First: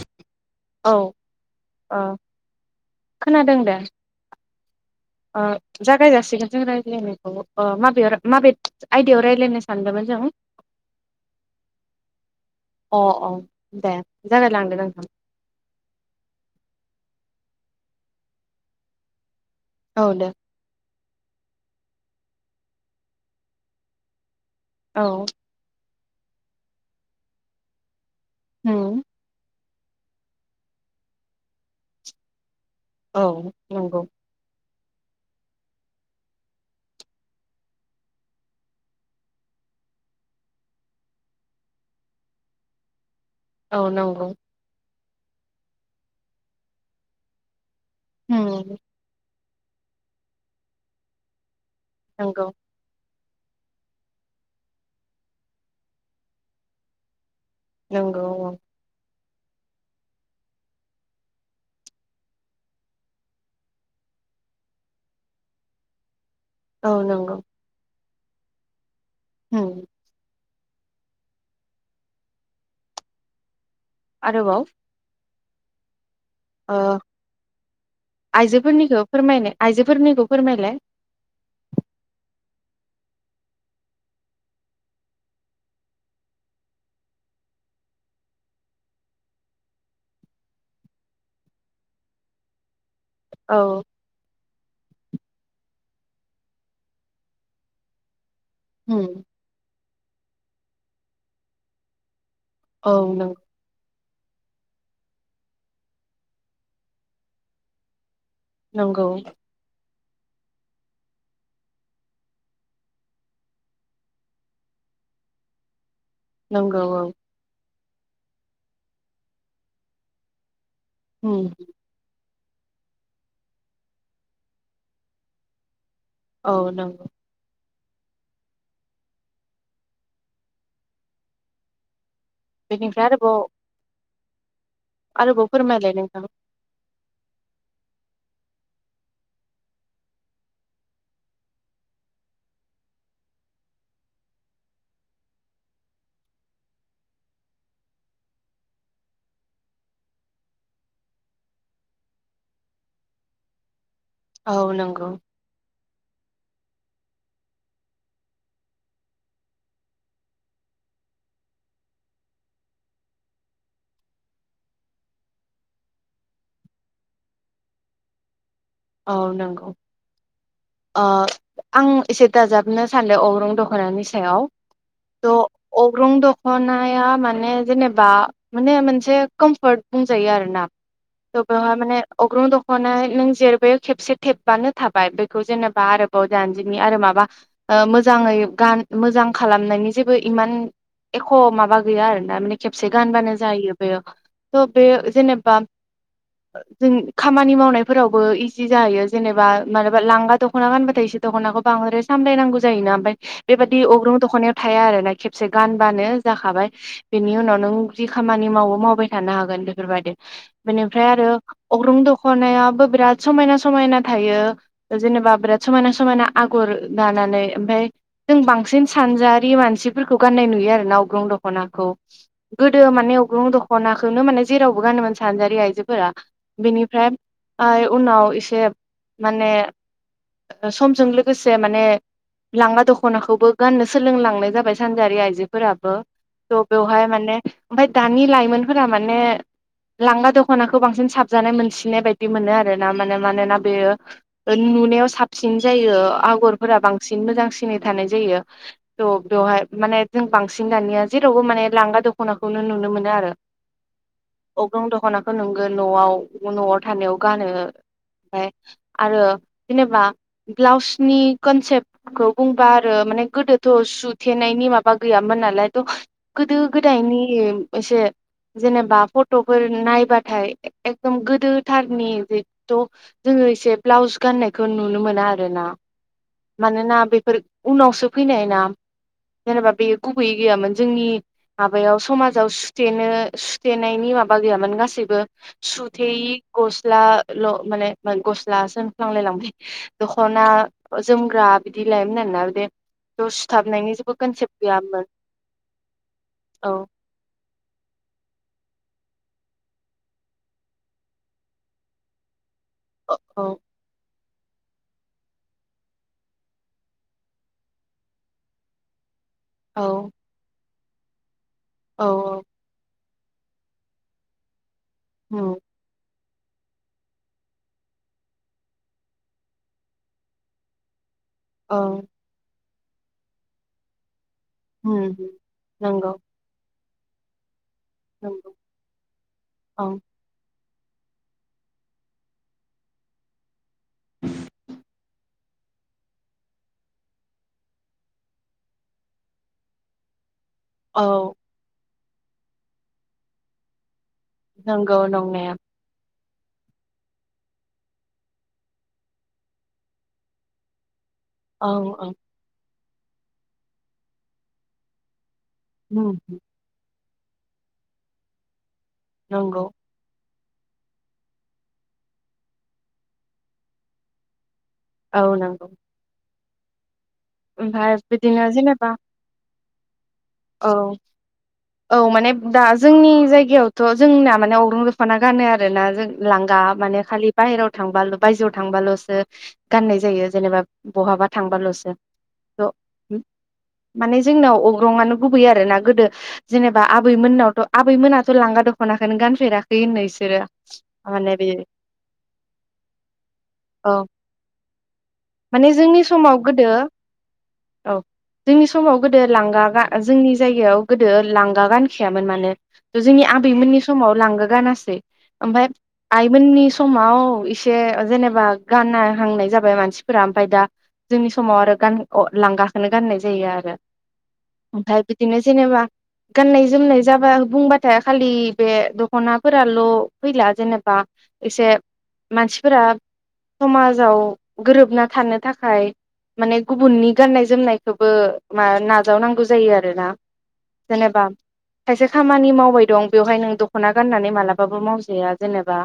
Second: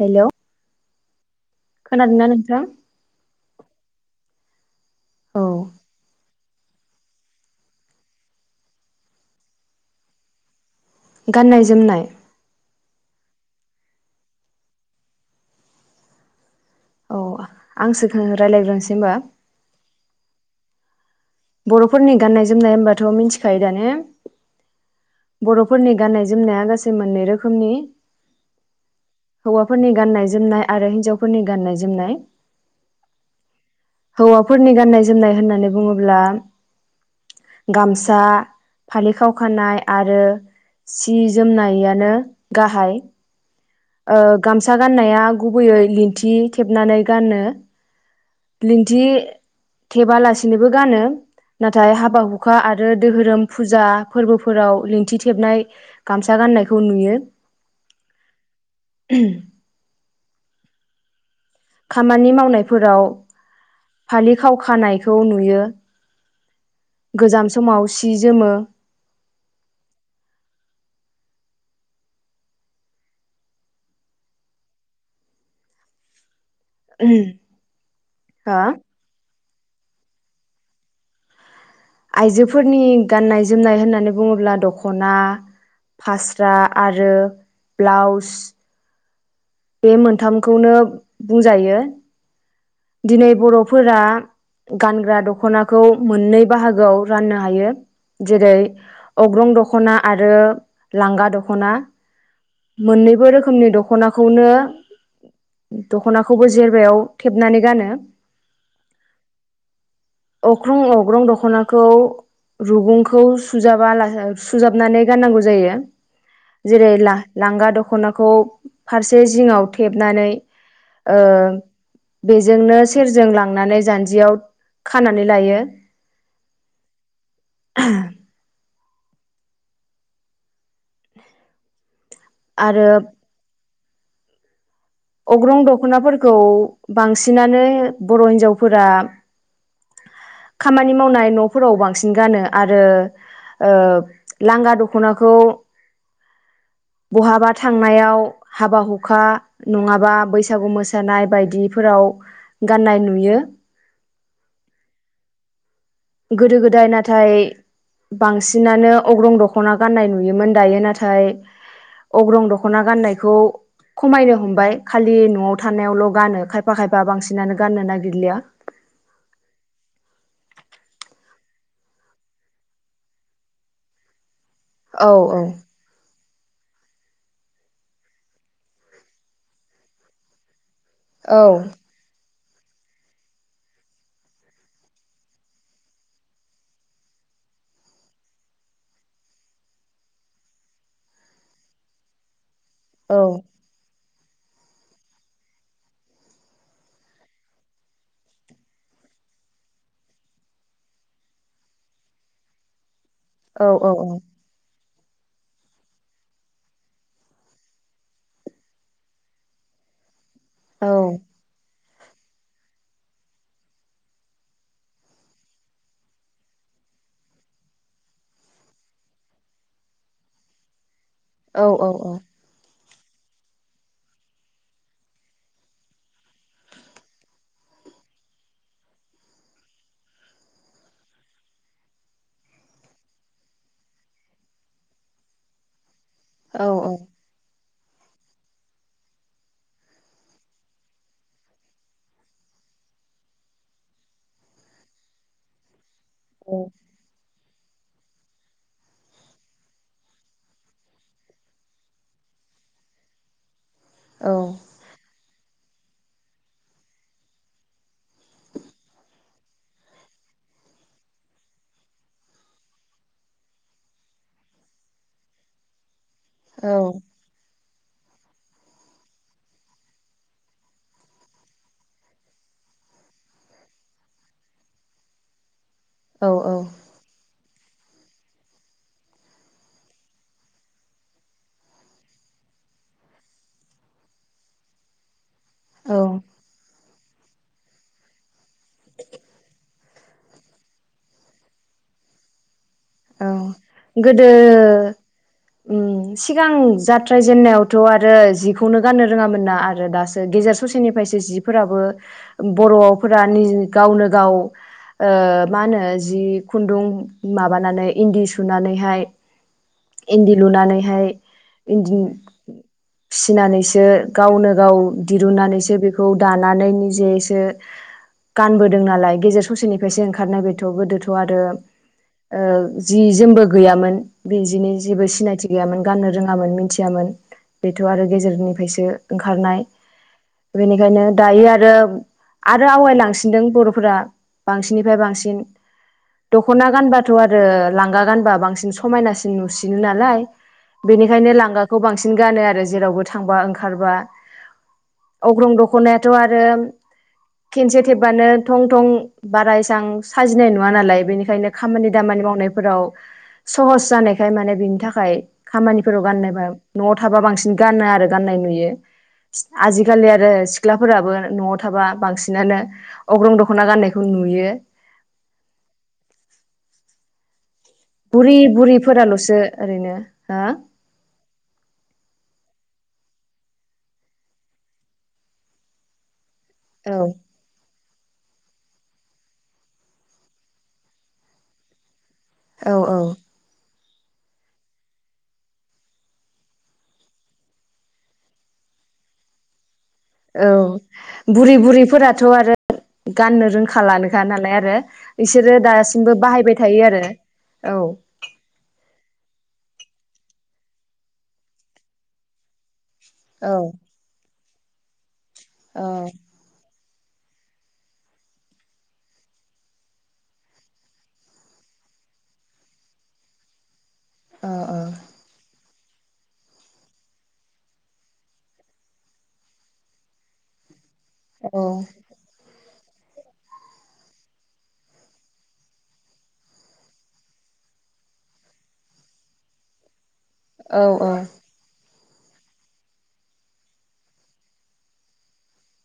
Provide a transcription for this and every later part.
Hello औ। ओ खोनादों ना नोंथां। खोनादों दे। औ अ जागाय जासिगोन। जों रायज्लायनायखौ माबे माबे आयदायाव रायज्लायनो सानदोंमोन जों। गाननाय जोमनाय। अ अ दे जागाय लांदो नोंथां। आंसोखौ रायज्लायग्रोनसैय होमबा। औ दे। बर'फोरनि गाननाय जोमनाय होनबाथ' मिथिखायो दा ने। औ बर'फोरनि गाननाय जोमनाया गासै मोननै रोखोमनि उम। हौवाफोरनि गाननाय जोमनाय आरो हिनजावफोरनि गाननाय जोमनाय। औ नंगौ। हौवाफोर गाननाय जोमनाय होननानै बुङोब्ला- गामसा फालि खाव खानाय आरो सि जोमनायानो गाहाइ। औ नंगौ गामसा गाननाया। गुबैयै लिन्थि थेबनानै गानो। होम लिन्थि थेबालासिनोबो गानो। नाथाय हाबा नंगौ हुखा आरो दोहोरोम फुजा फोरबोफोराव लिंथि थेबनाय गामसा गाननायखौ नुयो। नंगौ औ। [inaudible] खामानि मावनायफोराव फालि खावखानायखौ नुयो। औ गोजाम समाव। सि जोमो उम आरोबाव अ हो आइजोफोरनिखौ फोरमायनो आइजोफोरनिखौ फोरमायलाय आइजोफोरनि गाननाय जोमनाय होननानै बुङोब्ला दखना फास्रा आरो ब्लाउस बे मोनथामखौनो बुंजायो। दिनै औ बर'फोरा गानग्रा दख'नाखौ मोननै बाहागोआव राननो हायो। जेरै होम अग्रं दख दख'ना आरो लांगा दख'ना। औ मोननैबो नंगौ रोखोमनि दख खना खौनो दख'नाखौबो जेरबायाव थेबनानै गानो नंगौ अख्रं अग्रं दख'नाखौ रुगुंखौ सुजाबा ला सुजाबनानै गाननांगौ जायो नंगौ जेरै औ लांगा दख दख'नाखौ फारसे जिङाव थेबनानै ओ होम बेजोंनो सेरजों लांनानै जान्जियाव खानानै लायो। औ नंगौ [inaudible] आरो बेनिफ्राय आरोबाव आरोबाव अग्रं फोरमायलाय नोंथां दख'नाफोरखौ बांसिनानो बर' हिन्जावफोरा खामानि मावनाय न'फोराव बांसिन गानो आरो ओ लांगा दख'नाखौ बहाबा थांनायाव हाबा हुखा नङाबा बैसागु मोसानाय बायदिफोराव गाननाय नुयो। औ नंगौ गोदो गोदाय नाथाय बांसिनानो अग्रं दख'ना गाननाय नुयोमोन दायो नाथाय अग्रं दख'ना गाननायखौ खमायनो हमबाय खालि न'आव थानायावल' गानो खायफा खायफा बांसिनानो गाननो नागिरलिया औ नंगौ आं एसे दाजाबनो सानदों अरं दख'नानि सायाव औ त' औ अग्रं दख ख'नाया माने जेनेबा माने मोनसे कमफर्ट बुंजायो आरो ना औ बेवहाय माने अग्रं दख'नाय नों जेर बे खेबसे थेबानो थाबाय बेखौ जेनेबा आरोबाव जा न्जिनि आरो माबा ओ मोजाङै मोजां खालामनायनि जेबो इमान एख' माबा गैया आरो ना माने खेबसे औ गानबानो जायो बेयो थ' बे जेनेबा जों खामानि मावनायफोरावबो इ जि जायोयो जेनेबा मालाबा लांगा दख'ना गानबथायायोसो दखनाखौ बांद्राय सामलायनांगौ जायोना ओमफाय बेबादि अग्रुं दख'नायाव थाया आरो ना खेबसे गानबानो जाखाबाय बेनि उनाव नों जि खामानि मावो मावबाय थानो हागोन बेफोरबायदि बेनिफ्राय आरो अग्रं दख'नाय आबो बिराद समायना समायना थायो जेनेबा बिराद समायना समायना आगर दानानै ओमफ्राय जों बांसिन सानजारि मानसिफोरखौ गाननाय नुयो आरो नाव अग्रं दख'नाखौ गो दो माने अग्रं दख'नाखौनो माने जेरावबो गानोमोन सानजारि आइजोफोरा बिनिफ्राय [unintelligible] उनाव एसे माने समजों लोगोसे माने लखङा दख'नाखौबो गाननो सोलोंलांनाय जाबाय सानजारि आइजोफोराबो। स बेवहाय माने ओमफाय दानि लाइमोनफोरा माने लांगा दख'नाखौ बांसिन साबजानाय मोनसिननाय बायदि मोनो आरो [unintelligible] माने मानोना बेयो नुनायाव साबसिन जायो आगरफोरा बांसिन मोजांसि सिनै थानाय जायो थ' बेवहाय माने जों बांसिन दानिया जेरावबो माने लांगा दख'नाखौनो नुनो मोनो आरो । अग्रं दख'नाखौ नों ङो न'आव न'आव थानायाव गानो ओमफाय आरो जेनेबा ब्लाउसनि कनसेप्टखौ बुंबा आरो माने गोदोथ' सुथेनायनि माबा गैयामोन नालाय थ' गोदो औ गोदायनि एसे जेनेबा फट'फोर नायबाथाय एकदम गोदोथार । नि जिथ' जोङो एसे ब्लाउस गाननायखौ नुनो मोना आरो ना । औ मानोना बेफोर उनावसो फैनाय ना जेनेबा बे गुबैयै गैयामोन जोंनि माबायाव समाजाव सुथेनो सुथेनायनि माबा गैयामोन गासैबो सुथेयि गस्लाल' माने गस्लासो होमफ्लांलाय लांबाय दखना जोमग्रा बिदि लायोमोन आरोना बे औ थ' सुथाबनायनि जेबो गोदो कनसेप्ट गैयामोन उम सिगां औ जाथ्राय जेननायावथ' आरो जिखौनो गाननो रोङामोन ना आरो दासो गेजेर ससेनिफ्रायसो जिफोराबो औ बर'फोरा निजि गावनो गाव ओ माहोनो जि खुन्दुं मा बानानै इन्दि सुनानैहाय औ इन्दि लुनानानै हाय इन्दि औ फिसिनानैसो गावनो गाव औ दिरुननानैसो बेखौ दानानै निजेयैसो गानबोदों नालाय गेजेर ससेनिफ्रायसो ओंखारनाय बेथ' गोदो थ' आरो औ ओ जि जोमबो गैयामोन बिजिनो जेबो सिनायथि गैयामोन गाननो नंगौ रोङामोन मिथि यामोन । बेथ' आरो नंगौ गेजेरनिफायसो ओंखारनाय औ । बेनिखायनो दायो आरो आरो आवगायलांसिनदों बर' फोरा बांसिननिफ्राय बांसिन दख'ना गानबा थ' आरो लांगा गानबा बांसिन समायनासिन नुसिनो नालाय औ बेनिखायनो लांगाखौ बांसिन न गानो आरो जेरावबो थांबा ओंखारबा । नंगौ नंनाया थ' आरो खेनसे थेबबानो थं थं बारा इसां साजिनाय नुआ नालाय बेनिखाय औ खामानि औ दामानि मावनायफोराव सहस जानायखाय माने बिनि थाखाय खामानिफोराव गाननोबा न' थाबा बांसिन गानो आरो गान्नाय नुयो नंगौ आजिखालि आरो सिख सिख्लाफोराबो न'आव थाबा बांसिनानो अग्रं दख'ना गाननायखौ नुयो औ नंगौ ओमफ्राय बुरि बिदिनो जेनेबा बुरिफोराल'सो ओरैनो हो औ औ माने दा जोंनि जायगायावथ' जोंना माने अग्रं दखना गानो आरो ना जों लांगा औ माने खालि बाहेराव थांबा बायजोआव थांबाल'सो गाननाय जायो जेनेबा बहाबा थांबाल'सो थ' औ औ माने जोंनाव अग्रं आनो गुबै आरो ना गोदो जेनेबा आबैमोननावथ' आबैमोनाथ' लांगा दख'नाखनो गानफेराख औ बुरि बुरिफोराथ' आरो गाननो औ रोंखाालानोखा नालाय आरो बिसोरो माने जोंनि दासिमबो समाव बाहायबाय गोदो थायो आरो औ जोंनि समाव गोदो लांगा गा जोंनि जायगायाव गोदो लांगा गानखायामोन माने ओ जोंनि औ आबैमोननि समाव लांगा गानासै ओमफ्राय औ आइमोननि समाव इसे जेनेबा गानना हांनाय जाबाय मानसि फोरा ओमफाय दा जोंनि समाव आरो गान-अ-लांगाखौनो गाननाय जायो आरो। औ ओमफाय बिदिनो जेनेेबा गाननाय जोमनाय जाबा बुंबाथाय खालि बे दख'नाफोराल' फैला जेनेबा औ एसे मानसिफोरा समाजाव गोरोबना थानो थाखाय माने गुबुननि गाननाय जोमनायखौबो मा नाजावनांगौ जायो आरो ना। औ औ। खायसे खामानि मावबाय दं बेवहाय नों दख'ना गाननानै मालाबाबो मावजाया जेनेबा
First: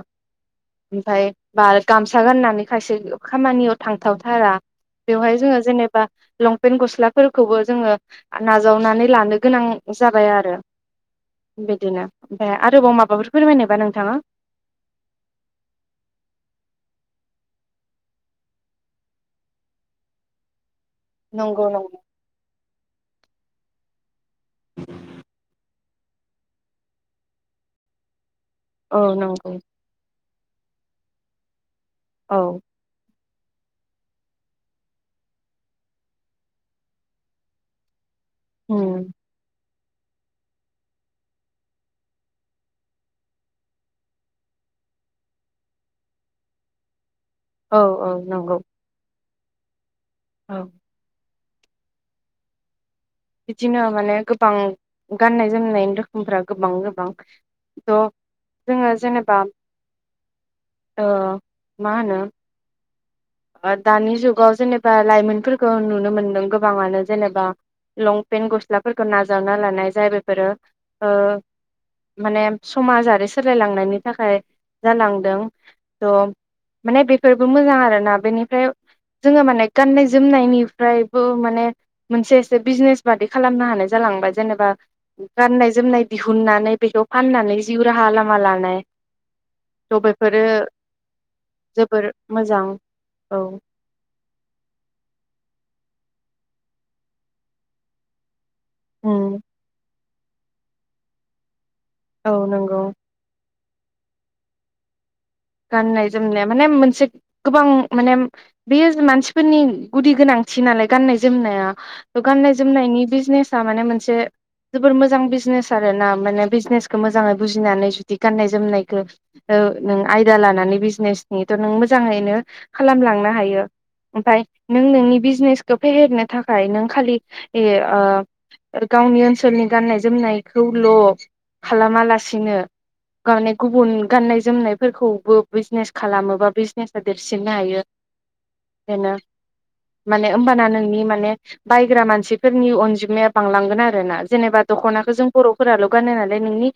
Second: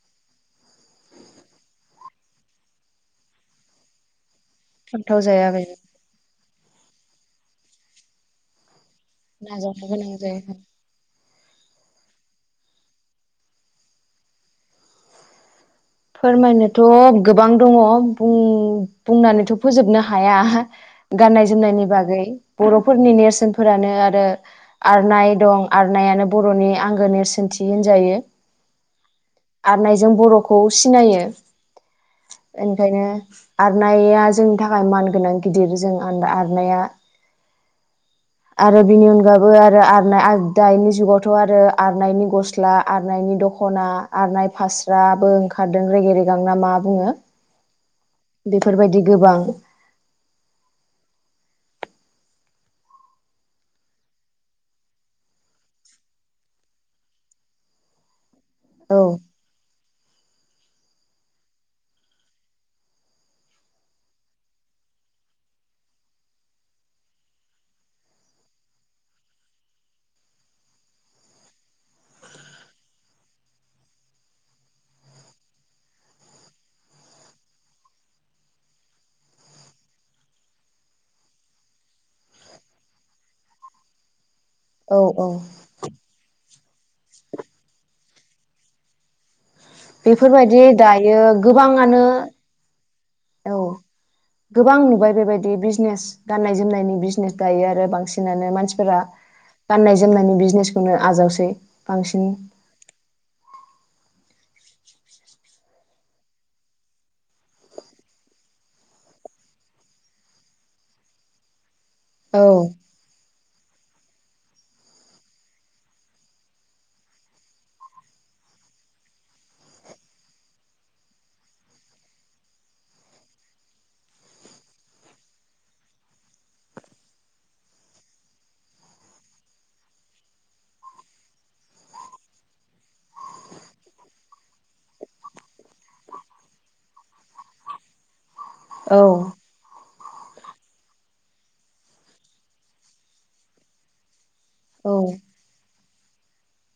ओमफाय बाल गामसा गाननानै खायसे खामानियाव थांथावथारा। खोन्थाव बेवहाय जाया जोङो बेनो जेनेबा लंपेन्ट गस्लाफोरखौबो जोङो आ नाजावनानै लानो गोनां नाजावनो गोनां जाबाय जायो आरो । बिदिनो ओमफ्राय आरोबाव माबाफोर फोरमायनोबा नोंथाङा । फोरमायनोथ गोबां दङ बुं-बुंनानैथ फोजोबनो हाया गाननाय नंगौ जोमनायनि नंगौ बागै बर फोरनि नेरसोनफोरानो आरो आरनाय दं आरनायानो बरनि आंगो नेरसोनथि होनजायो। औ नंगौ । खौ सिनायो । ओनिखायनो आरनाया जोंनि थाखाय मान गोनां गिदिर जों आन-आरनाया । आरो उम बिनि अनगाबो आर रो आरनाय आर दानि जुगावथ आरो आरनानायनि गस्ला आरनानायनि दखना, आरनाय फास्रा बो ओंखारदों रेगे रेगां ना मा बुङो? औ औ नंगौ बेफोरबायदि गोबां औ । बिदिनो माने गोबां गाननाय जोमनाय रोखोमफ्रा गोबां गोबां थ जोङो औ जेनेबा ओ मा होनो दानि जुगाव जेनेबा लाइमोनफोरखौ नुनो मोनदों गोबाङानो जेनेबा लंपेन्ट गस्लाफोरखौ नाजावना लानाय जाय बेफोरो ओ माने समाजारि सोलायलांनायनि थाखाय जालांदों थ माने बेफोरबो मोजां आरोना। बेनिफ्राय जोङो माने गाननाय जोमनायनिफ्रायबो माने मोनसे एसे बिजनेस बादि खालामनो हानाय जालांबाय । जेनेबा औ औ गाननाय जोमनाय दिहुननानै बेखौ फाननानै जिउ राहा लामा लानाय। थ' बेफोरो बेफोरबायदि दायो गोबाङानो जोबोर मोजां औ गोबां नुबाय बेबायदि । बिजनेस गाननाय जोमनायनि बिजनेस दायो आरो बांसिनानो मान [unintelligible] फोरा उम गाननाय जो जोमनायनि बिजनेसखौनो आजावसै बांसिन औ नोंगौ । गाननाय जोमनाया माने मोनसे गोबां माने बेयो मानसिफोरनि गुदि गोनांथि नालाय गाननाय जोमनाया । औ गाननाय जोमनायनि बिजनेस [unintelligible] माने मोनसे जोबोर मोजां बिजनेस आरो ना माने बिजनेसखौ मोजाङै बुजिनानै जुदि गाननाय जोमनायखौ ओ नों आयदा लानानै बिजनेसनिथ नों मोजाङैनो खालामलांनो हायो ओमफ्राय नों नोंनि बिजनेसखौ फेहेरनो थाखाय नों खालि इह ओ गावनि ओनसोलनि गाननाय जोमनायखौल खालामा लासिनो माने गुबुन गाननाय जोमनाय फोरखौबो बिजनेस खालामोबा बिजनेसा देरसिननो हायो। औ। बेनो माने होमबाना नोंनि माने बायग्रा मानसिफोरनि अनजिमाया बांलांगोन आरो ना, जेनेबा औ दख'नाखौ जों बर'फोराल' गानो नालाय नोंनि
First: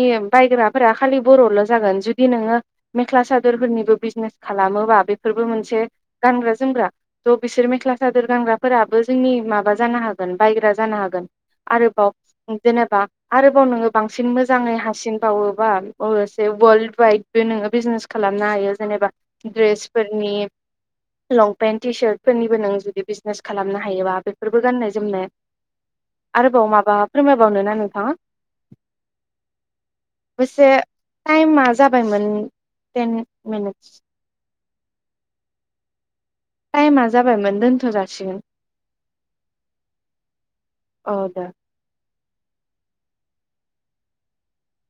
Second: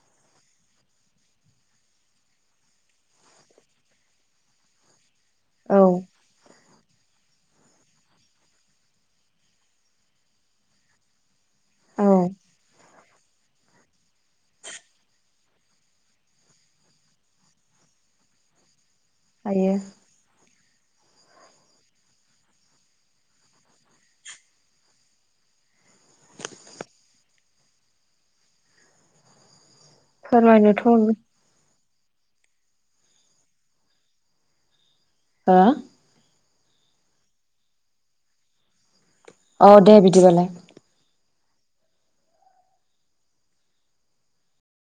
इह बायग्राफोरा खालि बर'ल' जागोन जुदि जुदि नोङो मेख्ला सादोरफोरनिबो बिजनेस खालामोबा बे फोरबो औ मोनसे गानग्रा जोमग्रा, स' बिसोर मेख्ला सादोर गांग्राफोराबो जोंनि माबा जानो हागोन बायग्रा जानो हागोन। औ आरोबाव जेनेबा आरोबाव नोङो बांसिन मोजाङै हासिन बावोबा [unintelligible] वर्ल्ड बाइकबो नोङो बिजनेस खालामनो हायो जेनेबा हायो द्रेस फोरनि लंपेन्ट टि सार्टफोरनिबो नों जुदि बिजनेस खालामनो हायोबा, बेफोरबो गाननाय जोमनाय, आरोबाव माबा फोरमायबावनो ना नोंथाङा? अबैसे फोरमायनोथ' टाइमा जा जाबायमोन टेन मिनिटस। हो? टाइमा जाबायमोन दोनथ' जाासिगोन। अ दे बिदिबालाय। औ दे